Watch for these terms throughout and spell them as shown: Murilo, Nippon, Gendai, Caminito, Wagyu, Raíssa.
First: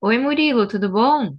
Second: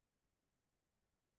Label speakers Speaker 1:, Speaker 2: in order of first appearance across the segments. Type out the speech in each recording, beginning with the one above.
Speaker 1: Oi, Murilo, tudo bom?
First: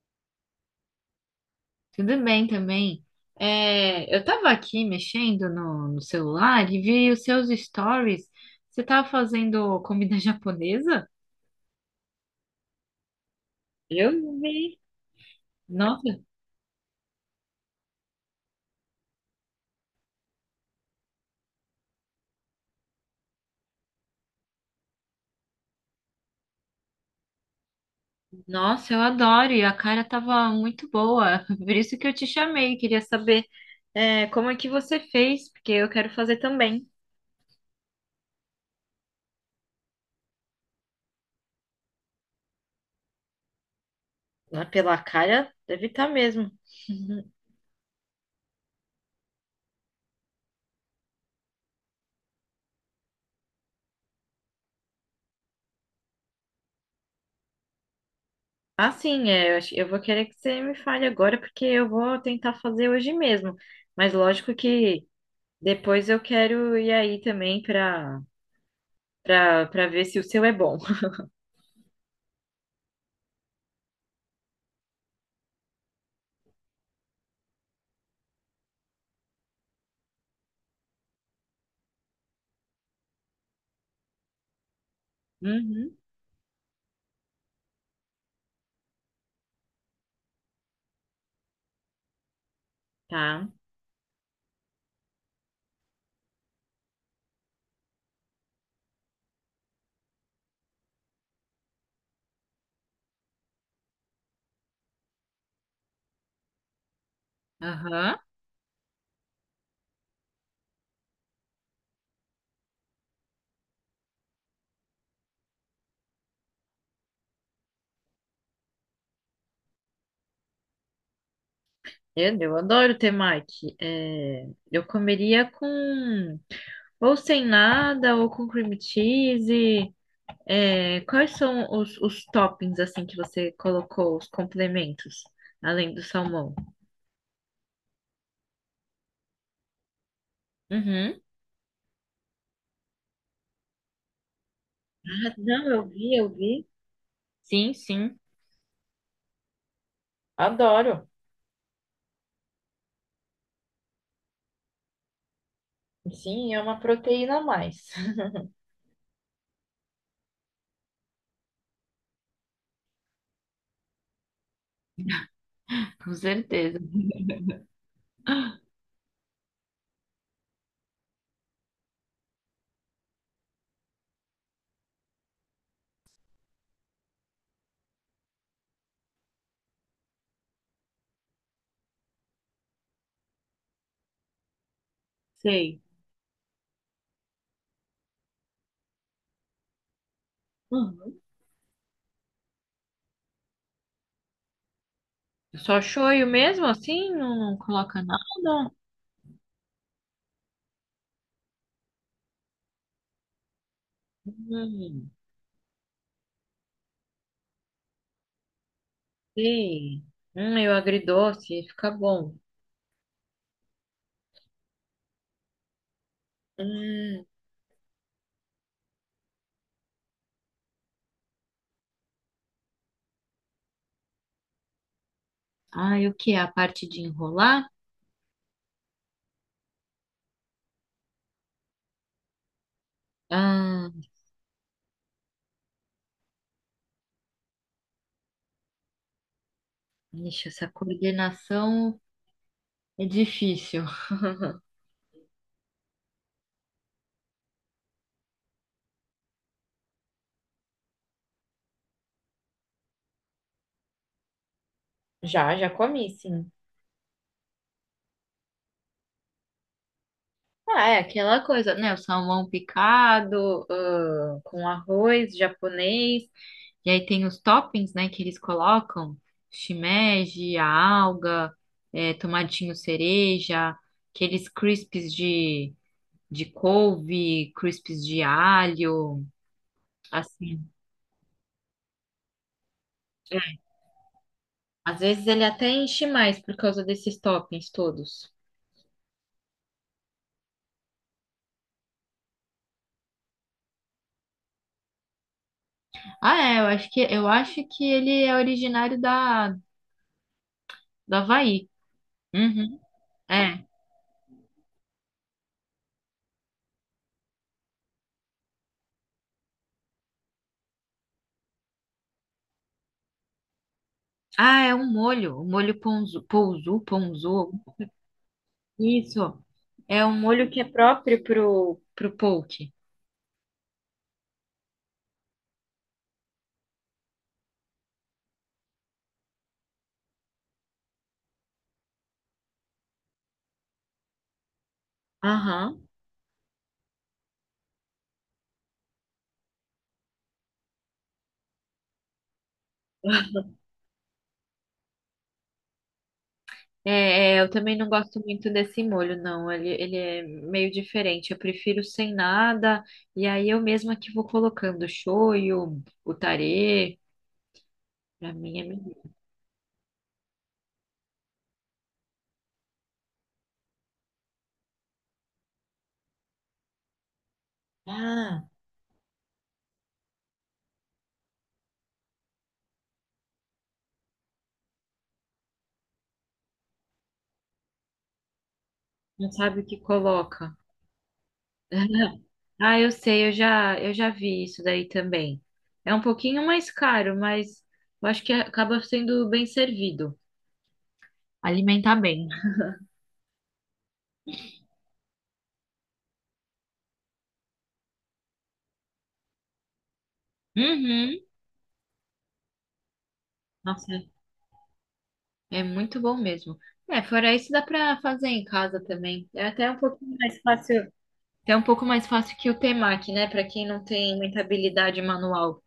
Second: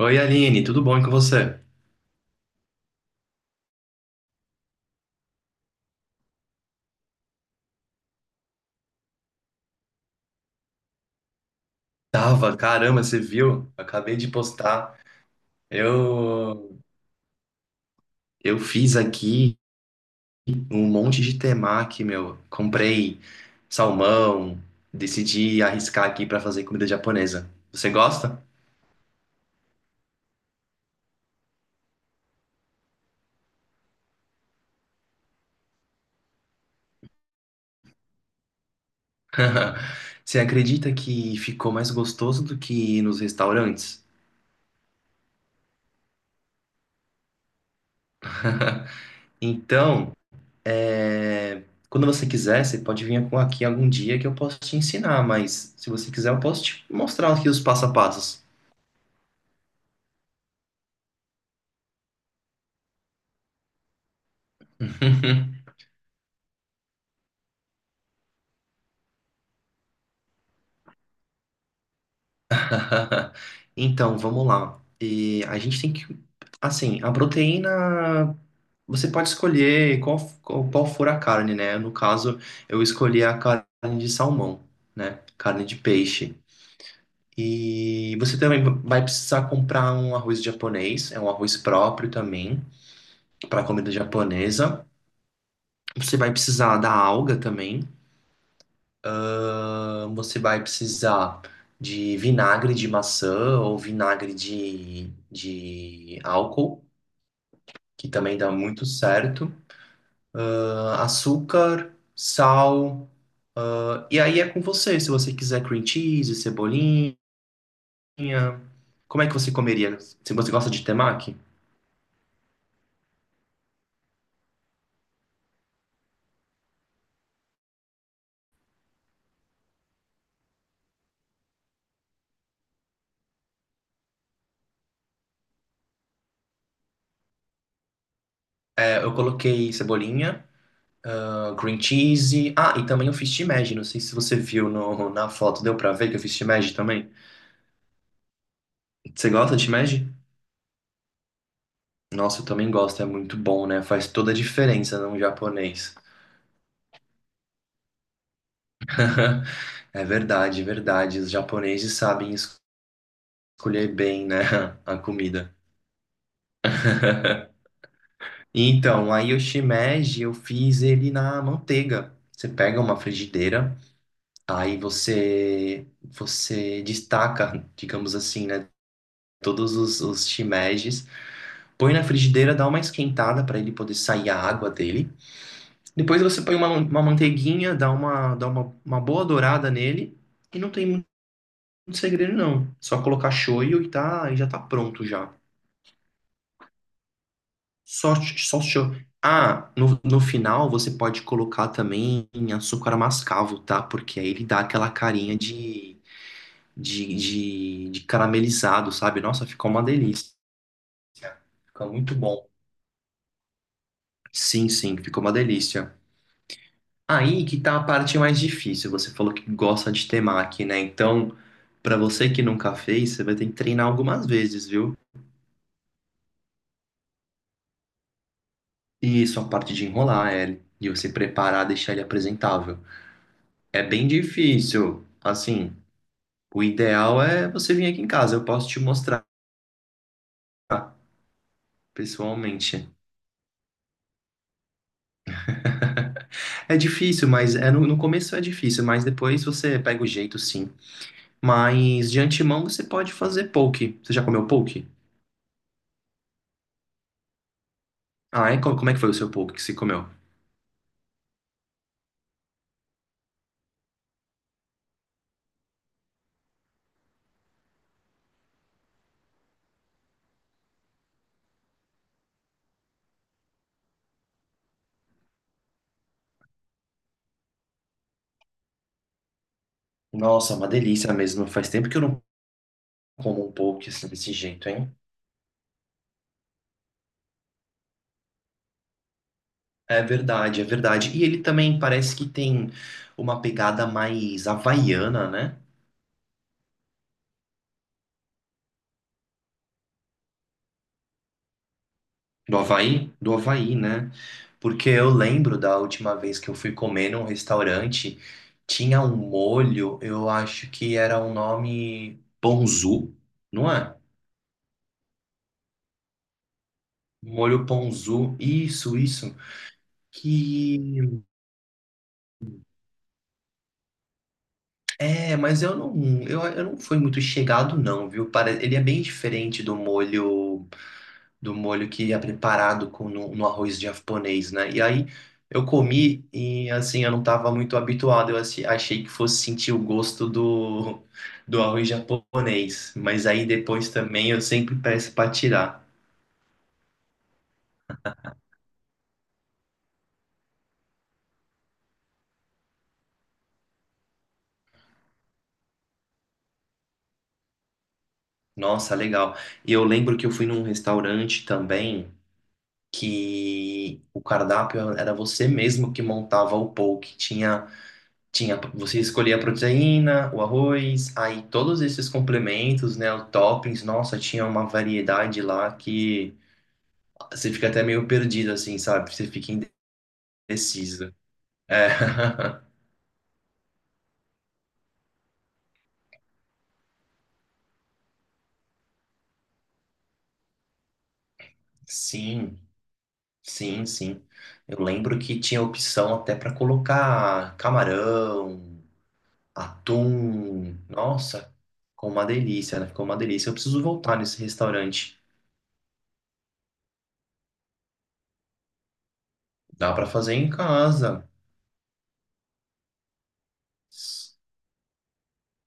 Speaker 2: Oi, Aline, tudo bom e com você?
Speaker 1: Tudo bem também. Eu estava aqui mexendo no celular e vi os seus stories. Você estava fazendo comida japonesa?
Speaker 2: Tava, caramba, você viu?
Speaker 1: Eu
Speaker 2: Acabei de
Speaker 1: vi.
Speaker 2: postar.
Speaker 1: Nossa,
Speaker 2: Eu eu fiz aqui um monte de temaki, meu. Comprei salmão, decidi arriscar aqui pra fazer comida japonesa. Você gosta?
Speaker 1: nossa, eu adoro e a cara tava muito boa. Por isso que eu te chamei. Queria saber, como é que você fez, porque eu quero fazer também.
Speaker 2: Você acredita que ficou mais gostoso do que ir nos restaurantes?
Speaker 1: Ah, pela cara, deve estar mesmo.
Speaker 2: Então, é, quando você quiser, você pode vir com- aqui algum dia que eu posso te ensinar, mas se você quiser, eu posso te mostrar aqui os passo a passo.
Speaker 1: Ah, sim, eu vou querer que você me fale agora, porque eu vou tentar fazer hoje mesmo. Mas lógico que
Speaker 2: Uhum.
Speaker 1: depois eu quero ir aí também para ver se o seu é bom.
Speaker 2: Então, vamos lá. E a gente tem que, assim, a proteína, você pode escolher qual, qual, qual for a carne, né? No caso, eu escolhi a carne de salmão, né? Carne de
Speaker 1: Uhum,
Speaker 2: peixe. E você também vai precisar comprar um arroz japonês, é um arroz próprio também,
Speaker 1: tá.
Speaker 2: para comida japonesa. Você vai precisar da alga também. Ah, você vai precisar de vinagre de maçã ou vinagre de álcool, que
Speaker 1: Aham.
Speaker 2: também dá muito certo. Ah, açúcar, sal. E aí é com você, se você quiser cream cheese, cebolinha. Como é que você comeria? Se você gosta de temaki?
Speaker 1: Eu adoro temaki. É, eu comeria com ou sem nada ou com cream cheese. É, quais são os toppings assim que você colocou, os complementos, além do salmão?
Speaker 2: É, eu coloquei cebolinha,
Speaker 1: Uhum.
Speaker 2: ah, cream cheese. Ah, e também eu fiz shimeji. Não sei se você viu no- na
Speaker 1: Ah,
Speaker 2: foto,
Speaker 1: não,
Speaker 2: deu
Speaker 1: eu
Speaker 2: pra ver que
Speaker 1: vi,
Speaker 2: eu
Speaker 1: eu
Speaker 2: fiz
Speaker 1: vi.
Speaker 2: shimeji também.
Speaker 1: Sim, sim,
Speaker 2: Você gosta de shimeji?
Speaker 1: adoro.
Speaker 2: Nossa, eu também gosto, é muito bom, né? Faz toda a diferença num japonês.
Speaker 1: Sim, é uma proteína a mais.
Speaker 2: É verdade, verdade. Os japoneses sabem escolher bem, né, a comida.
Speaker 1: Com certeza.
Speaker 2: Então, aí o shimeji, eu fiz ele na manteiga. Você pega uma frigideira, aí você destaca, digamos assim, né, todos os shimejis, põe na frigideira, dá uma esquentada para ele poder sair a água dele.
Speaker 1: Sei.
Speaker 2: Depois você põe uma manteiguinha, dá uma boa dourada nele e não tem
Speaker 1: Uhum.
Speaker 2: muito segredo não. Só colocar shoyu e tá, e já tá pronto já.
Speaker 1: Só shoyu mesmo assim? Não, não coloca
Speaker 2: Só
Speaker 1: nada?
Speaker 2: shoyu. Ah, no final você pode colocar também açúcar mascavo, tá? Porque aí ele dá aquela
Speaker 1: Hum,
Speaker 2: carinha de caramelizado, sabe? Nossa, ficou uma
Speaker 1: sei.
Speaker 2: delícia.
Speaker 1: Eu agridoce,
Speaker 2: Fica
Speaker 1: fica
Speaker 2: muito
Speaker 1: bom.
Speaker 2: bom. Sim, sim, ficou uma delícia.
Speaker 1: Hum.
Speaker 2: Aí que tá a parte mais difícil. Você falou que gosta de temaki, né? Então, pra você que nunca fez, você vai ter que treinar algumas vezes, viu?
Speaker 1: Ah, e o que? A parte de enrolar?
Speaker 2: E isso, a parte de enrolar ele e você preparar, deixar ele apresentável. É
Speaker 1: Ah,
Speaker 2: bem difícil. Assim, o ideal é você vir aqui em casa, eu posso te mostrar
Speaker 1: ixi, essa coordenação
Speaker 2: pessoalmente.
Speaker 1: é difícil.
Speaker 2: É difícil, mas é no começo é difícil, mas depois você pega o jeito, sim. Mas de antemão você pode fazer poke. Você já comeu poke?
Speaker 1: Já, já comi, sim.
Speaker 2: Ah, é? Co- Como é que foi o seu poke que você comeu?
Speaker 1: Ah, é aquela coisa, né? O salmão picado, ah, com arroz japonês. E aí tem os toppings, né, que eles colocam, shimeji, a alga, tomatinho cereja, aqueles crisps de couve, crisps de alho,
Speaker 2: Nossa,
Speaker 1: assim.
Speaker 2: uma delícia mesmo. Faz tempo que eu não como um
Speaker 1: É,
Speaker 2: poke assim, desse jeito, hein?
Speaker 1: às vezes ele até enche mais por causa desses toppings todos.
Speaker 2: É verdade, é verdade. E ele também parece que tem uma pegada mais havaiana, né?
Speaker 1: Ah, é, eu acho que ele é originário da do Havaí.
Speaker 2: Do
Speaker 1: Uhum,
Speaker 2: Havaí? Do
Speaker 1: é.
Speaker 2: Havaí, né? Porque eu lembro da última vez que eu fui comer num restaurante, tinha um molho, eu acho que era um nome ponzu, não é?
Speaker 1: Ah, é um molho, um molho ponzu.
Speaker 2: Molho ponzu, isso, isso.
Speaker 1: Isso. É um molho que é
Speaker 2: Que
Speaker 1: próprio pro poke.
Speaker 2: é, mas eu não fui muito chegado não, viu? Para, ele é bem diferente do molho que é preparado com no arroz japonês, né? E aí eu
Speaker 1: Aham.
Speaker 2: comi e assim eu não estava muito habituado, achei que fosse sentir o gosto do arroz japonês, mas aí depois também eu sempre peço para tirar.
Speaker 1: Eu também não gosto muito desse molho, não. Ele é meio diferente. Eu prefiro sem nada. E aí eu mesma que vou colocando o shoyu, o tarê. Pra mim é melhor.
Speaker 2: Nossa, legal. E eu lembro que eu fui num restaurante também que o cardápio era você mesmo que montava o poke, tinha
Speaker 1: Ah,
Speaker 2: Tinha, você escolhia a proteína, o arroz, aí todos esses complementos, né, os toppings, nossa, tinha uma variedade lá que você fica até meio perdido, assim, sabe? Você
Speaker 1: não
Speaker 2: fica
Speaker 1: sabe o que coloca.
Speaker 2: indeciso. É.
Speaker 1: Ah, eu sei, eu já vi isso daí também. É um pouquinho mais caro, mas eu acho que acaba sendo bem servido. Alimentar bem.
Speaker 2: Sim, sim, sim. Eu lembro que tinha opção até para colocar camarão, atum,
Speaker 1: Uhum.
Speaker 2: nossa, ficou uma delícia, né? Ficou uma delícia. Eu preciso
Speaker 1: Nossa,
Speaker 2: voltar nesse restaurante.
Speaker 1: é muito bom mesmo. É, fora isso, dá pra fazer em casa também. É até um
Speaker 2: Dá para
Speaker 1: pouquinho
Speaker 2: fazer
Speaker 1: mais
Speaker 2: em
Speaker 1: fácil.
Speaker 2: casa.
Speaker 1: É um pouco mais fácil que o temaki, né? Pra quem não tem muita habilidade manual.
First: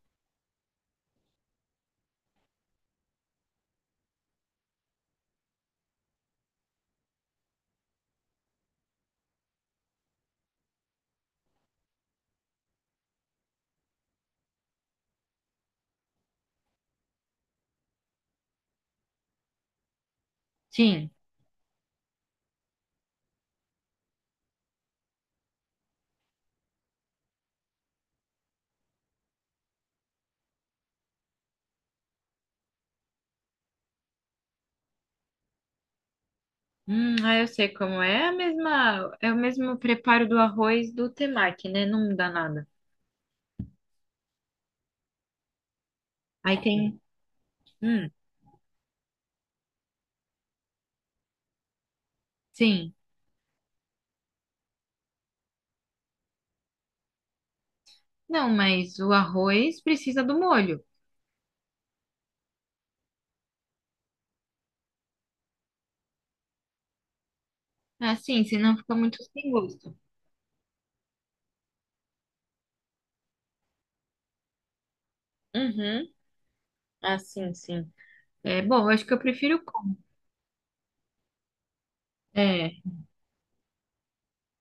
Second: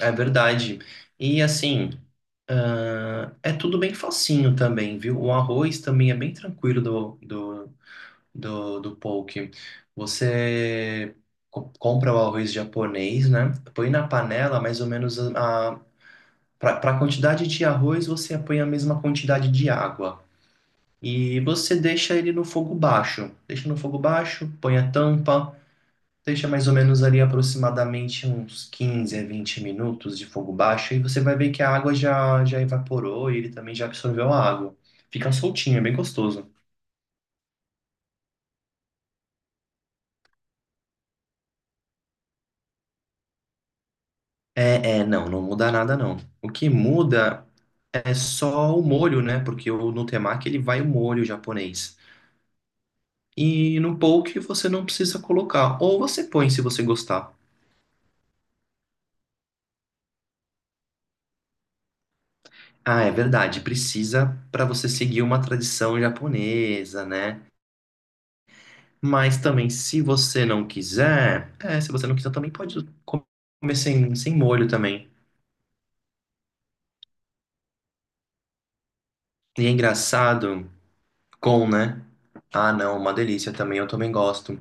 Speaker 2: É verdade. E assim, ah, é tudo bem facinho também, viu? O arroz também é bem tranquilo do poke. Você compra o arroz japonês, né? Põe na panela mais ou menos a, para a quantidade de arroz, você põe a mesma quantidade de água.
Speaker 1: Sim.
Speaker 2: E você deixa ele no fogo baixo. Deixa no fogo baixo, põe a tampa. Deixa mais ou menos ali aproximadamente uns 15 a 20 minutos de fogo baixo e você vai ver que a água já, já evaporou e ele também já absorveu a água. Fica soltinho, é bem gostoso.
Speaker 1: Ah, eu sei como é. É o mesmo preparo do arroz do temaki, né? Não dá nada.
Speaker 2: É, é, não, não muda nada não. O
Speaker 1: Aí
Speaker 2: que
Speaker 1: tem.
Speaker 2: muda
Speaker 1: Hum,
Speaker 2: é só o molho, né? Porque o no temaki ele vai o molho japonês.
Speaker 1: sim.
Speaker 2: E no poke você não precisa colocar, ou você põe se você gostar.
Speaker 1: Não, mas o arroz precisa do molho.
Speaker 2: Ah, é verdade, precisa para você seguir uma tradição japonesa, né?
Speaker 1: Assim, senão fica muito
Speaker 2: Mas
Speaker 1: sem
Speaker 2: também,
Speaker 1: gosto.
Speaker 2: se você não quiser, é, se você não quiser, também pode comer sem, sem molho também.
Speaker 1: Uhum. Ah, sim, sim. É bom, eu acho que eu prefiro
Speaker 2: E é
Speaker 1: com.
Speaker 2: engraçado, com, né? Ah,
Speaker 1: É.
Speaker 2: não, uma delícia também, eu também gosto.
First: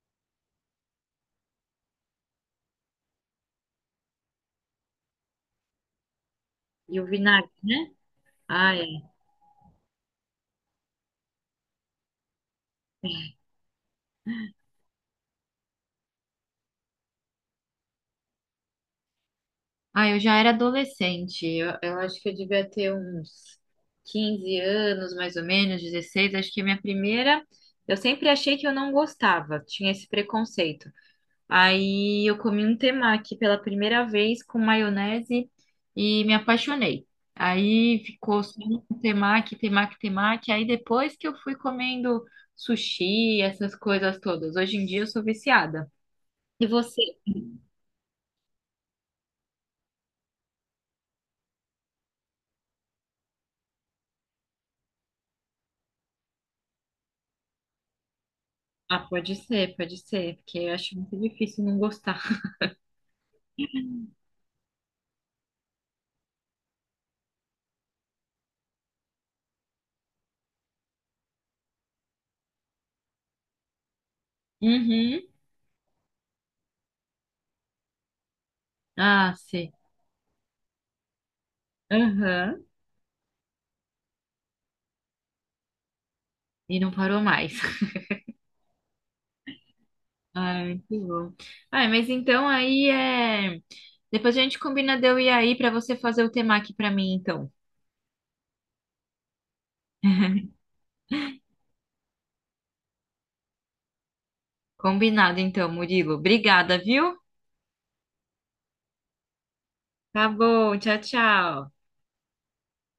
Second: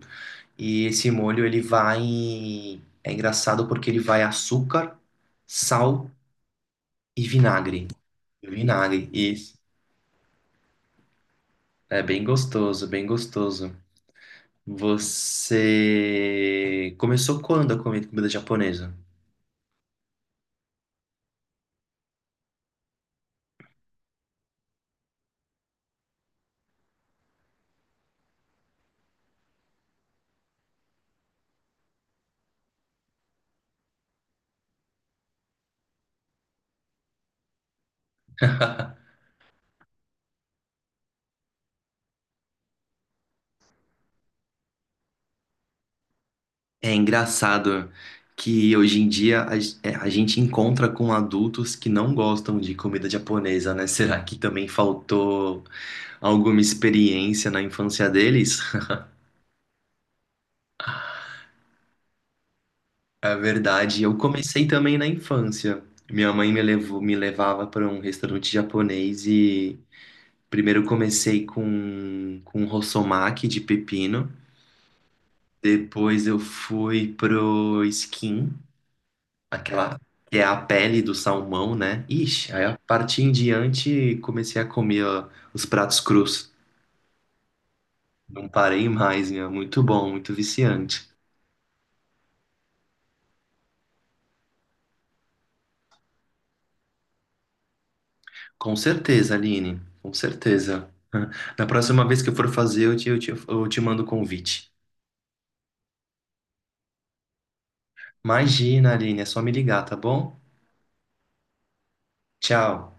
Speaker 2: E esse molho, ele vai. É engraçado porque ele vai açúcar, sal
Speaker 1: E o
Speaker 2: e
Speaker 1: vinagre, né?
Speaker 2: vinagre.
Speaker 1: Ah, é.
Speaker 2: Vinagre, isso. É bem gostoso, bem gostoso. Você começou quando a comer comida japonesa?
Speaker 1: Ah, eu já era adolescente. Eu acho que eu devia ter uns 15 anos, mais ou menos, 16. Acho que a minha primeira. Eu sempre achei que eu não gostava, tinha esse preconceito. Aí eu comi um temaki pela primeira vez com maionese e me apaixonei. Aí ficou só um temaki. Aí depois que eu fui comendo sushi, essas coisas todas. Hoje em dia eu sou viciada. E
Speaker 2: É
Speaker 1: você?
Speaker 2: engraçado que hoje em dia a, g- é, a gente encontra com adultos que não gostam de comida japonesa, né? Será que também faltou alguma experiência na infância deles?
Speaker 1: Ah, pode ser, porque eu acho muito difícil não gostar.
Speaker 2: É verdade, eu comecei também na infância. Minha mãe me levou, me levava para um restaurante japonês e primeiro comecei com rossomaki de pepino.
Speaker 1: Uhum.
Speaker 2: Depois eu fui pro skin.
Speaker 1: Ah, sei.
Speaker 2: Aquela que é a pele do salmão, né? Ixi,
Speaker 1: Aham.
Speaker 2: aí a partir em diante comecei a comer ó, os pratos crus.
Speaker 1: E não parou mais.
Speaker 2: Não parei mais, meu. Muito bom, muito
Speaker 1: Ai, muito
Speaker 2: viciante.
Speaker 1: bom. Ai, mas então aí é. Depois a gente combina de eu ir aí pra você fazer o tema aqui pra mim, então.
Speaker 2: Com certeza, Aline, com certeza. Na próxima vez que eu for fazer, eu te mando o convite.
Speaker 1: Combinado, então, Murilo. Obrigada, viu?
Speaker 2: Imagina, Aline, é só me ligar, tá
Speaker 1: Tá
Speaker 2: bom?
Speaker 1: bom. Tchau, tchau.
Speaker 2: Tchau.